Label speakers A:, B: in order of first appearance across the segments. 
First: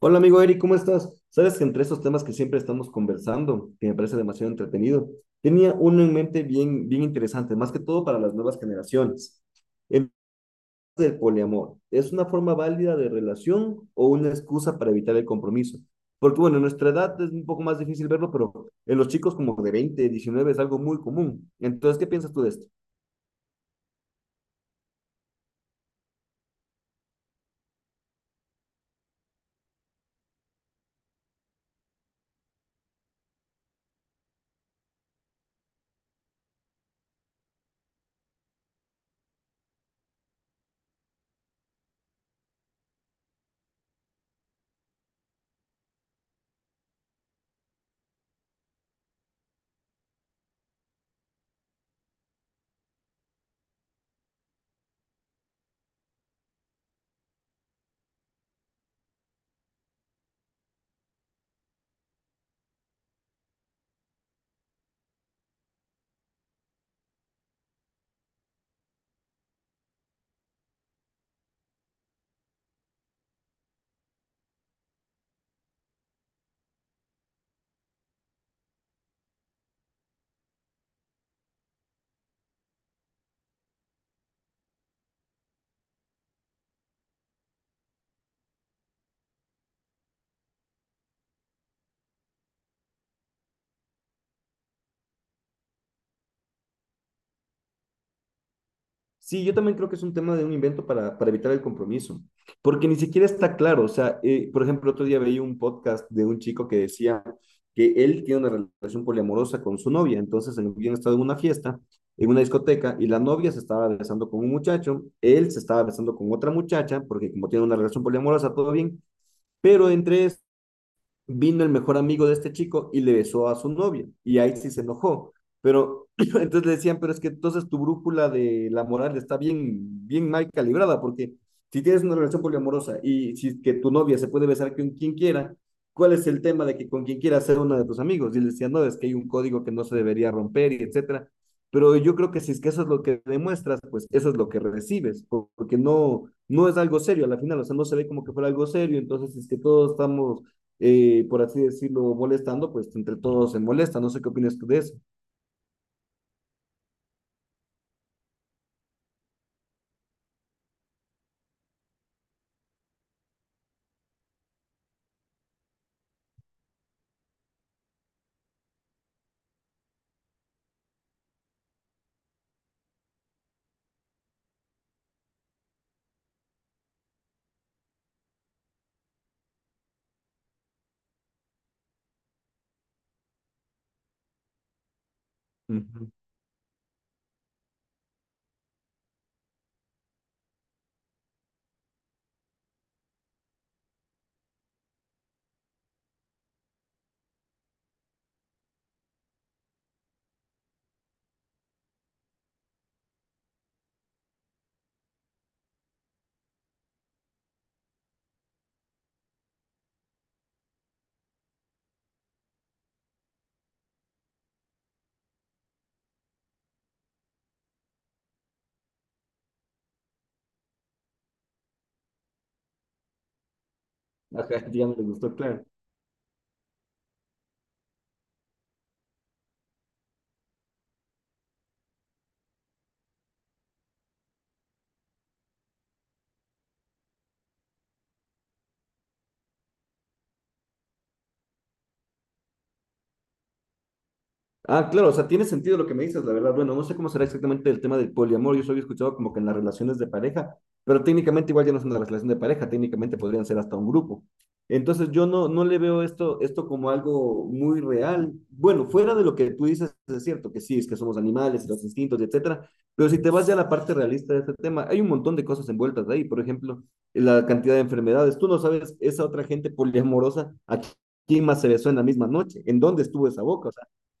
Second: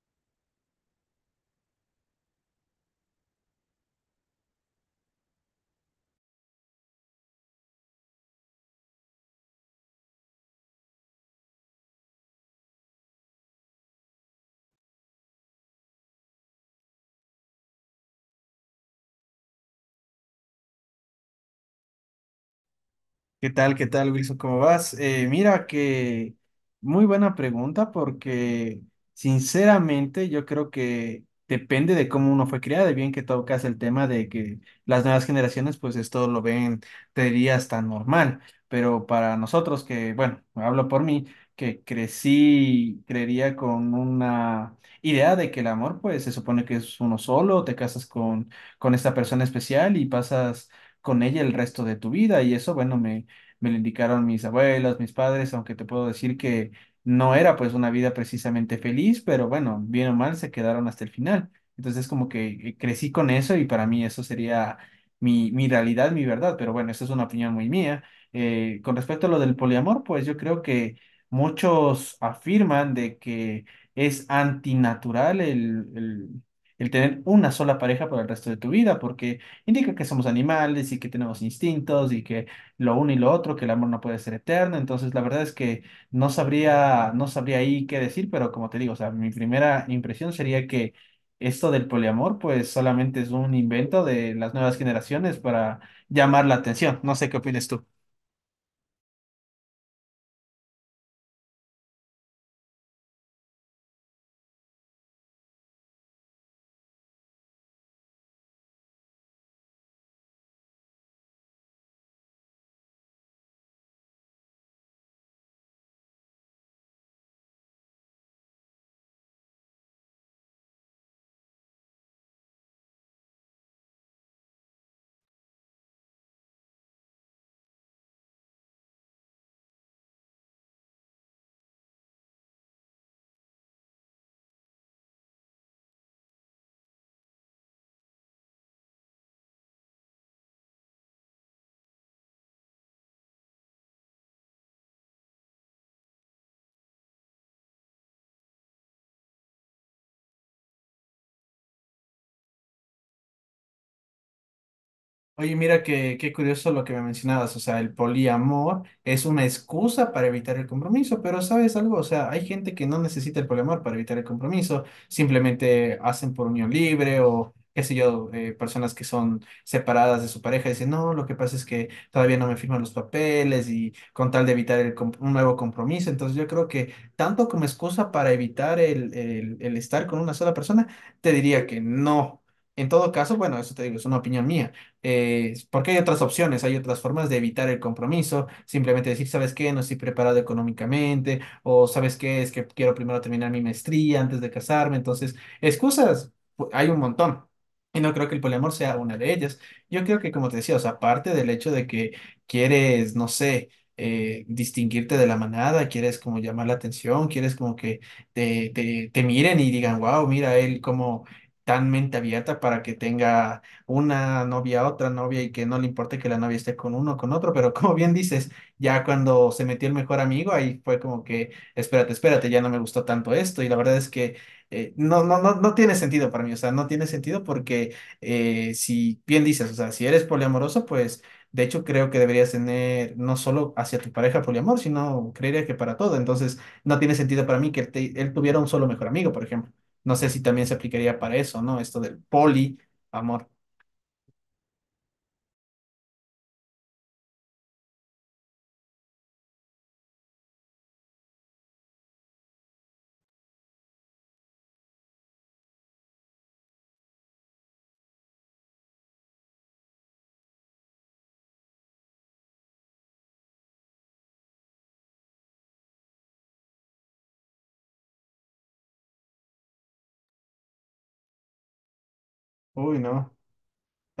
A: Hola amigo Eric, ¿cómo estás? Sabes que entre esos temas que siempre estamos conversando, que me parece demasiado entretenido, tenía uno en mente bien, bien interesante, más que todo para las nuevas generaciones. El del poliamor, ¿es una forma válida de relación o una excusa para evitar el compromiso? Porque bueno, en nuestra edad es un poco más difícil verlo, pero en los chicos como de 20, 19 es algo muy común. Entonces, ¿qué piensas tú de esto?
B: ¿Qué tal? ¿Qué tal, Wilson? ¿Cómo vas? Mira que muy buena pregunta porque sinceramente yo creo que depende de cómo uno fue criado y bien que tocas el tema de que las nuevas generaciones pues esto lo ven, te dirías, tan normal, pero para nosotros que, bueno, hablo por mí, que crecí, creería con una idea de que el amor pues se supone que es uno solo, te casas con esta persona especial y pasas con ella el resto de tu vida y eso, bueno, me lo indicaron mis abuelos, mis padres, aunque te puedo decir que no era pues una vida precisamente feliz, pero bueno, bien o mal se quedaron hasta el final. Entonces como que crecí con eso y para mí eso sería mi realidad, mi verdad, pero bueno, esa es una opinión muy mía. Con respecto a lo del poliamor, pues yo creo que muchos afirman de que es antinatural el, el tener una sola pareja para el resto de tu vida, porque indica que somos animales y que tenemos instintos y que lo uno y lo otro, que el amor no puede ser eterno. Entonces, la verdad es que no sabría ahí qué decir, pero como te digo, o sea, mi primera impresión sería que esto del poliamor, pues solamente es un invento de las nuevas generaciones para llamar la atención. No sé qué opinas tú.
A: Sí, yo también creo que es un tema de un invento para evitar el compromiso, porque ni siquiera está claro. O sea, por ejemplo, otro día veía un podcast de un chico que decía que él tiene una relación poliamorosa con su novia. Entonces, habían estado en una fiesta, en una discoteca, y la novia se estaba besando con un muchacho, él se estaba besando con otra muchacha, porque como tiene una relación poliamorosa, todo bien, pero entre vino el mejor amigo de este chico y le besó a su novia, y ahí sí se enojó. Pero entonces le decían, pero es que entonces tu brújula de la moral está bien, bien mal calibrada, porque si tienes una relación poliamorosa y si que tu novia se puede besar con quien quiera, ¿cuál es el tema de que con quien quiera ser uno de tus amigos? Y le decían, no, es que hay un código que no se debería romper y etcétera. Pero yo creo que si es que eso es lo que demuestras, pues eso es lo que recibes, porque no, no es algo serio a la final, o sea, no se ve como que fuera algo serio, entonces si es que todos estamos por así decirlo, molestando, pues entre todos se molesta. No sé qué opinas tú de eso.
B: Oye, qué curioso lo que me mencionabas, o sea, el poliamor es una excusa para evitar el compromiso, pero ¿sabes algo? O sea, hay gente que no necesita el poliamor para evitar el compromiso, simplemente hacen por unión libre o qué sé yo, personas que son separadas de su pareja y dicen, no, lo que pasa es que todavía no me firman los papeles y con tal de evitar un nuevo compromiso, entonces yo creo que tanto como excusa para evitar el estar con una sola persona, te diría que no. En todo caso, bueno, eso te digo, es una opinión mía porque hay
A: Ujú.
B: otras opciones, hay otras formas de evitar el compromiso, simplemente decir, ¿sabes qué? No estoy preparado económicamente, o ¿sabes qué? Es que quiero primero terminar mi maestría antes de casarme, entonces, excusas, hay un montón. Y no creo que el poliamor sea una de ellas. Yo creo que, como te decía, o sea, aparte del hecho de que quieres, no sé, distinguirte de la manada, quieres como llamar la atención, quieres como que te miren y digan, wow, mira él como tan mente abierta para que tenga una novia a otra novia y que no le importe que la novia esté con uno o con otro, pero como bien dices, ya cuando se metió el mejor amigo, ahí fue como que, espérate, espérate, ya no me gustó tanto esto y la verdad es que
A: Ajá, ya no le gustó, claro.
B: no tiene sentido para mí, o sea, no tiene sentido porque si bien dices, o sea, si eres poliamoroso, pues de hecho, creo que deberías tener no solo hacia tu pareja poliamor, sino creería que para todo. Entonces, no tiene sentido para mí que él tuviera un solo mejor amigo, por ejemplo. No sé si también se aplicaría para eso, ¿no? Esto del poliamor.
A: Ah, claro, o sea, tiene sentido lo que me dices, la verdad. Bueno, no sé cómo será exactamente el tema del poliamor. Yo solo he escuchado como que en las relaciones de pareja, pero técnicamente igual ya no es una relación de pareja, técnicamente podrían ser hasta un grupo. Entonces yo no, no le veo esto como algo muy real. Bueno, fuera de lo que tú dices, es cierto que sí, es que somos animales, los instintos, etcétera, pero si te vas ya a la parte realista de este tema, hay un montón de cosas envueltas ahí. Por ejemplo, la cantidad de enfermedades. Tú no sabes esa otra gente poliamorosa a quién más se besó en la misma noche, en
B: Uy,
A: dónde estuvo
B: no.
A: esa boca.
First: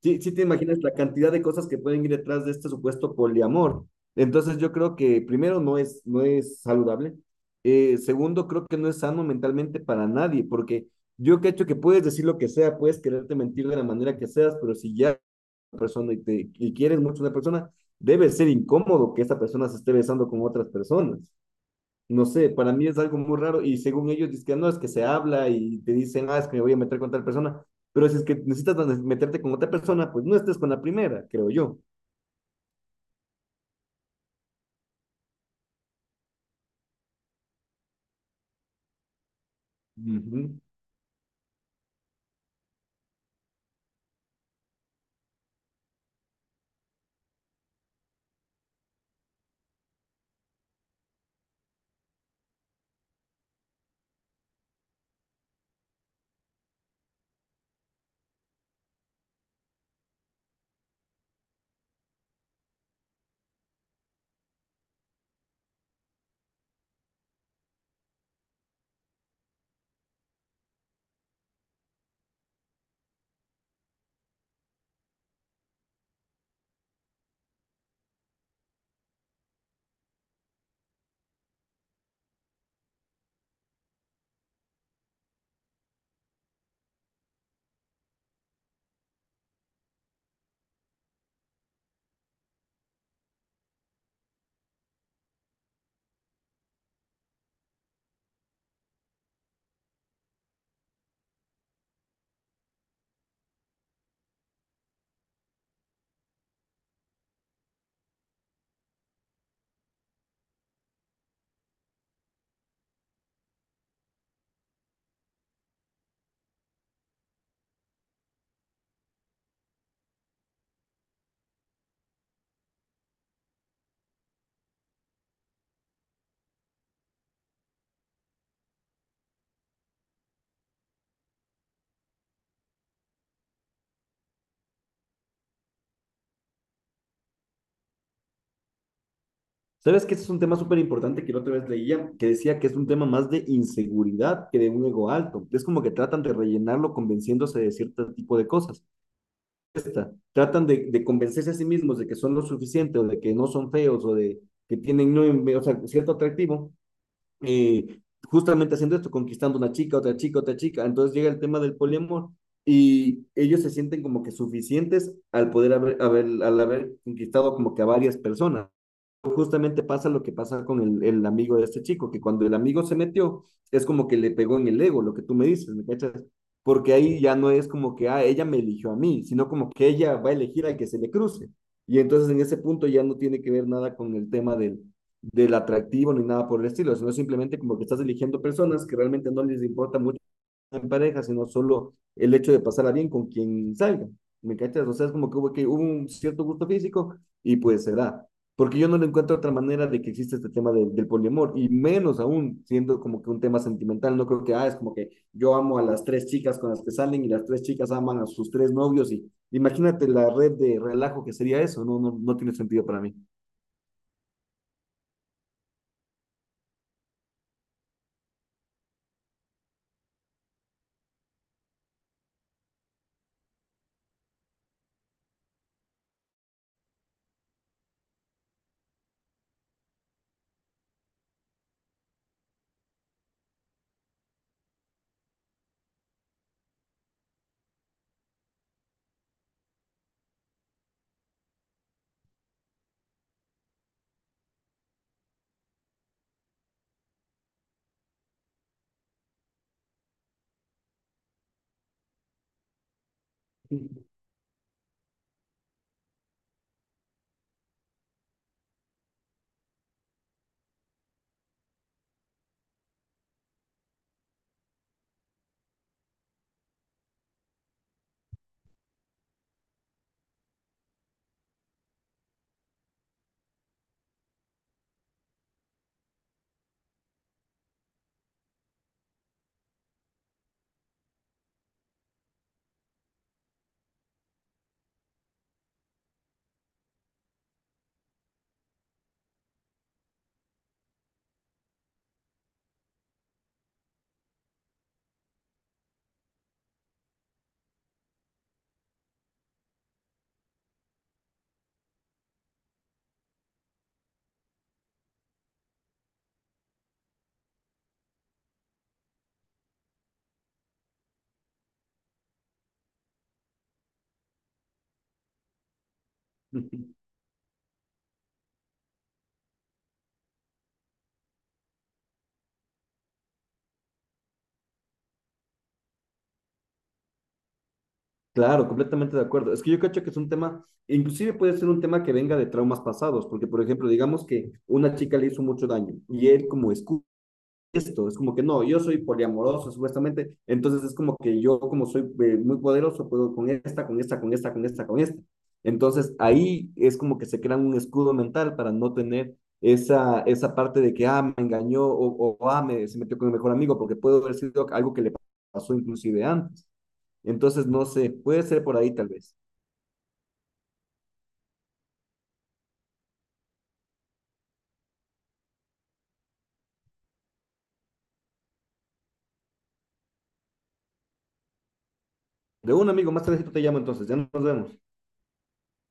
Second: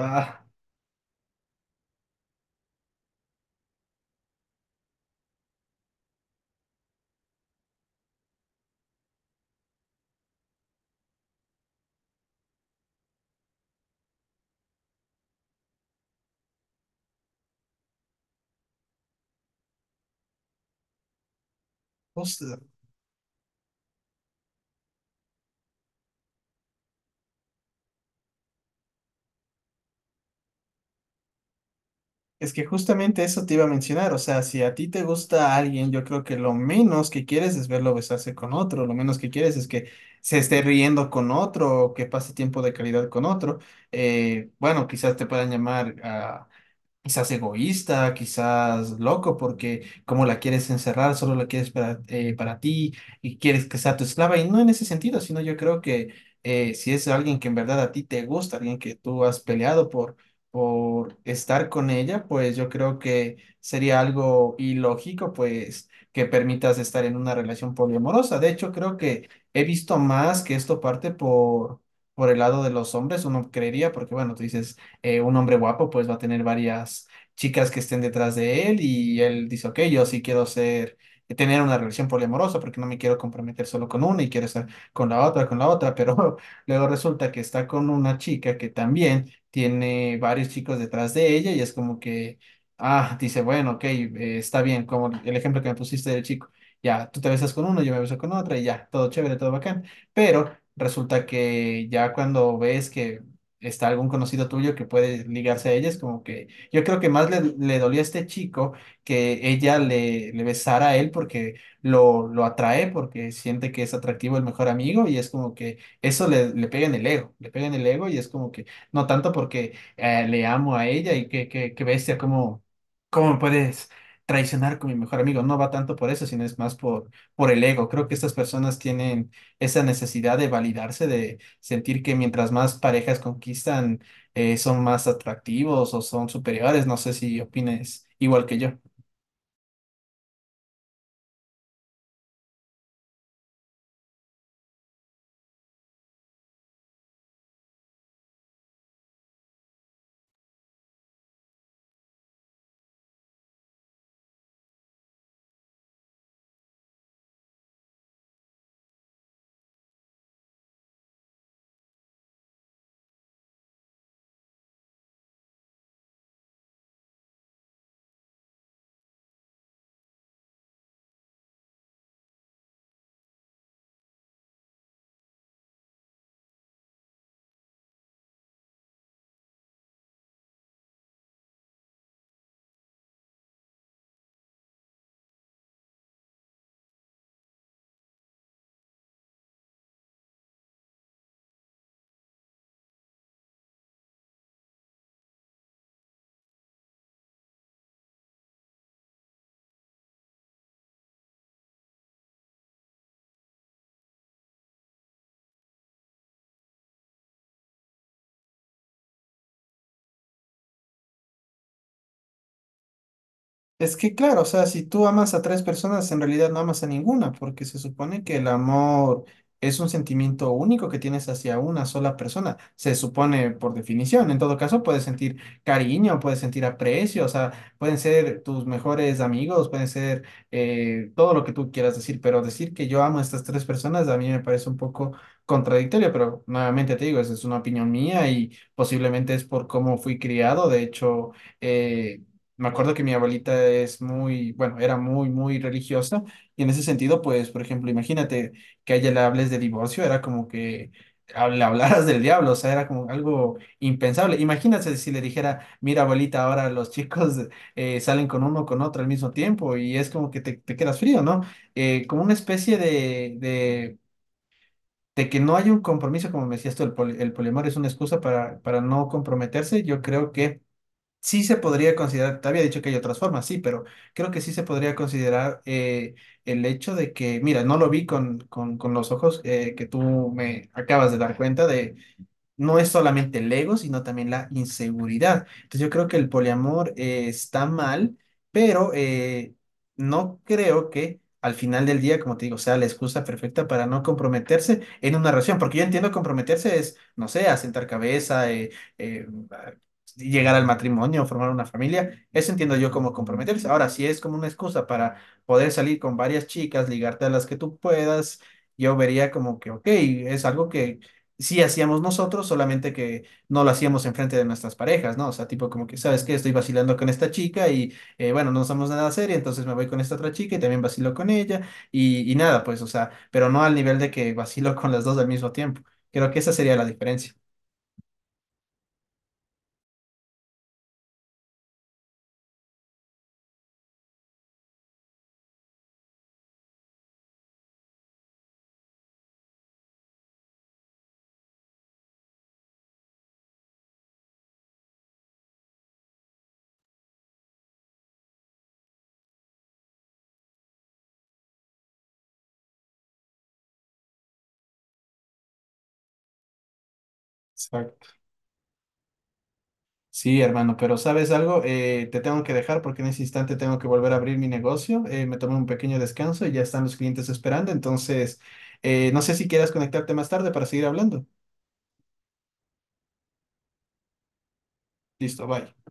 A: Sí, sí te imaginas la cantidad de cosas que pueden ir detrás de este supuesto poliamor. Entonces yo creo que primero no es saludable. Segundo, creo que no es sano mentalmente para nadie, porque yo que hecho que puedes decir lo que sea, puedes quererte mentir de la manera que seas, pero si ya eres una persona y quieres mucho a una persona, debe ser incómodo que esta persona se esté besando con otras personas. No sé,
B: justo-
A: para mí es algo muy raro y según ellos dicen, no, es que se habla y te dicen, ah, es que me voy a meter con tal persona, pero si es que necesitas meterte con otra persona, pues no estés con la primera, creo yo.
B: es que justamente eso te iba a mencionar. O sea, si a ti te gusta alguien, yo creo que lo menos que quieres es verlo besarse con otro. Lo menos que quieres es que se
A: Ujú.
B: esté riendo con otro o que pase tiempo de calidad con otro. Bueno, quizás te puedan llamar a quizás egoísta, quizás loco, porque como la quieres encerrar, solo la quieres para ti y quieres que sea tu esclava. Y no en ese sentido, sino yo creo que si es alguien que en verdad a ti te gusta, alguien que tú has peleado por estar con ella, pues yo creo que sería algo ilógico, pues que permitas estar en una relación poliamorosa. De hecho, creo que he visto más que esto parte por el lado de los hombres, uno creería, porque bueno, tú dices, un hombre guapo pues va a tener varias chicas que estén detrás de él y él dice, ok, yo sí tener una relación poliamorosa porque no me quiero comprometer solo con una y quiero estar con la otra, pero luego resulta que está con una chica que también tiene varios chicos detrás de ella y es como que, ah, dice, bueno, ok, está bien, como el ejemplo que me pusiste del chico. Ya, tú te besas con uno, yo me beso con otra y ya, todo chévere, todo bacán. Pero resulta que ya cuando ves que está algún conocido tuyo que puede ligarse a ella, es como que yo creo que más le dolió a este chico que ella le besara a él porque lo atrae, porque siente que es atractivo el mejor amigo y es como que eso le pega en el ego, le pega en el ego y es como que no tanto porque le amo a ella y que bestia, ¿cómo me puedes traicionar con mi mejor amigo? No va tanto por eso, sino es más por el ego. Creo que estas personas tienen esa necesidad de validarse, de sentir que mientras más parejas conquistan, son más atractivos o son superiores. No sé si opines igual que yo.
A: ¿Sabes que ese es un tema súper importante que la otra vez leía, que decía que es un tema más de inseguridad que de un ego alto? Es como que tratan de rellenarlo convenciéndose de cierto tipo de cosas. Tratan de convencerse a sí mismos de que son lo suficiente o de que no son feos o de que tienen no, o sea, cierto atractivo, eh, justamente haciendo esto, conquistando una chica, otra chica, otra chica. Entonces llega el tema del poliamor y ellos se sienten como que suficientes al poder haber, al haber conquistado como que a varias personas. Justamente pasa lo que pasa con el amigo de este chico, que cuando el amigo se metió, es como que le pegó en el ego, lo que tú me dices, ¿me cachas? Porque ahí ya no es como que, ah, ella me eligió a mí, sino como que ella va a elegir al que se le cruce. Y entonces en ese punto ya no tiene que ver nada con el tema del atractivo ni nada por el estilo, sino simplemente como que estás eligiendo personas que realmente no les importa mucho en pareja, sino solo el hecho de pasarla bien con quien salga. ¿Me cachas? O sea, es como que hubo un cierto gusto físico y pues se da. Porque yo no le encuentro otra manera de que exista este tema del poliamor, y menos aún siendo como que un tema sentimental. No creo que, ah, es como que yo amo a las tres chicas con las que salen y las tres chicas aman a sus tres novios. Y imagínate la red de relajo que sería eso, no, no, no tiene sentido para mí.
B: Es que claro, o sea, si tú amas a tres personas, en realidad no amas a ninguna, porque se supone que el amor es un sentimiento único que tienes hacia una sola persona. Se supone por definición. En todo caso, puedes sentir cariño, puedes sentir aprecio, o sea, pueden ser tus mejores amigos, pueden ser todo lo que tú quieras decir, pero decir que yo amo a estas tres personas a mí me parece un poco contradictorio, pero nuevamente te digo, esa es una opinión mía y posiblemente es por cómo fui criado. De hecho, eh, me acuerdo que mi abuelita es muy, bueno, era muy, muy religiosa y en ese sentido, pues, por ejemplo, imagínate que a ella le hables de divorcio, era como que le hablaras del diablo, o sea, era como algo impensable. Imagínate si le dijera, mira, abuelita, ahora los chicos salen con uno, con otro al mismo tiempo y es como que te quedas frío, ¿no? Como una especie de que no hay un compromiso, como me decías tú, el poliamor es una excusa para no comprometerse. Yo creo que sí se podría considerar, te había dicho que hay otras formas, sí, pero creo que sí se podría considerar el hecho de que, mira, no lo vi con los ojos que tú me acabas de dar cuenta de, no es solamente el ego, sino también la inseguridad. Entonces yo creo que el poliamor está mal, pero no creo que al final del día, como te digo, sea la excusa perfecta para no comprometerse en una relación, porque yo entiendo comprometerse es, no sé, asentar cabeza, eh, a- llegar al matrimonio, formar una familia, eso entiendo yo como comprometerse. Ahora, si es como una excusa para poder salir con varias chicas, ligarte a las que tú puedas. Yo vería como que, ok, es algo que sí hacíamos nosotros, solamente que no lo hacíamos enfrente de nuestras parejas, ¿no? O sea, tipo como que, ¿sabes qué? Estoy vacilando con esta chica y bueno, no somos nada serio, entonces me voy con esta otra chica y también vacilo con ella y nada, pues, o sea, pero no al nivel de que vacilo con las dos al mismo tiempo. Creo que esa sería la diferencia.
A: Claro, completamente de acuerdo. Es que yo cacho que es un tema, inclusive puede ser un tema que venga de traumas pasados, porque por ejemplo, digamos que una chica le hizo mucho daño y él como escucha esto, es como que no, yo soy poliamoroso supuestamente, entonces es como que yo como soy muy poderoso, puedo con esta, con esta, con esta, con esta, con esta. Entonces ahí es como que se crea un escudo mental para no tener esa parte de que, ah, me engañó o ah, se metió con el mejor amigo, porque puede haber sido algo que le pasó inclusive antes. Entonces, no sé,
B: Exacto.
A: puede ser por ahí tal vez.
B: Sí, hermano, pero ¿sabes algo? Te tengo que dejar porque en ese instante tengo que volver a abrir mi negocio. Me tomé un pequeño descanso y ya están los clientes esperando. Entonces, no sé si quieras conectarte más tarde para seguir hablando.
A: De un amigo, más tardecito te llamo entonces, ya nos vemos.
B: Listo, bye.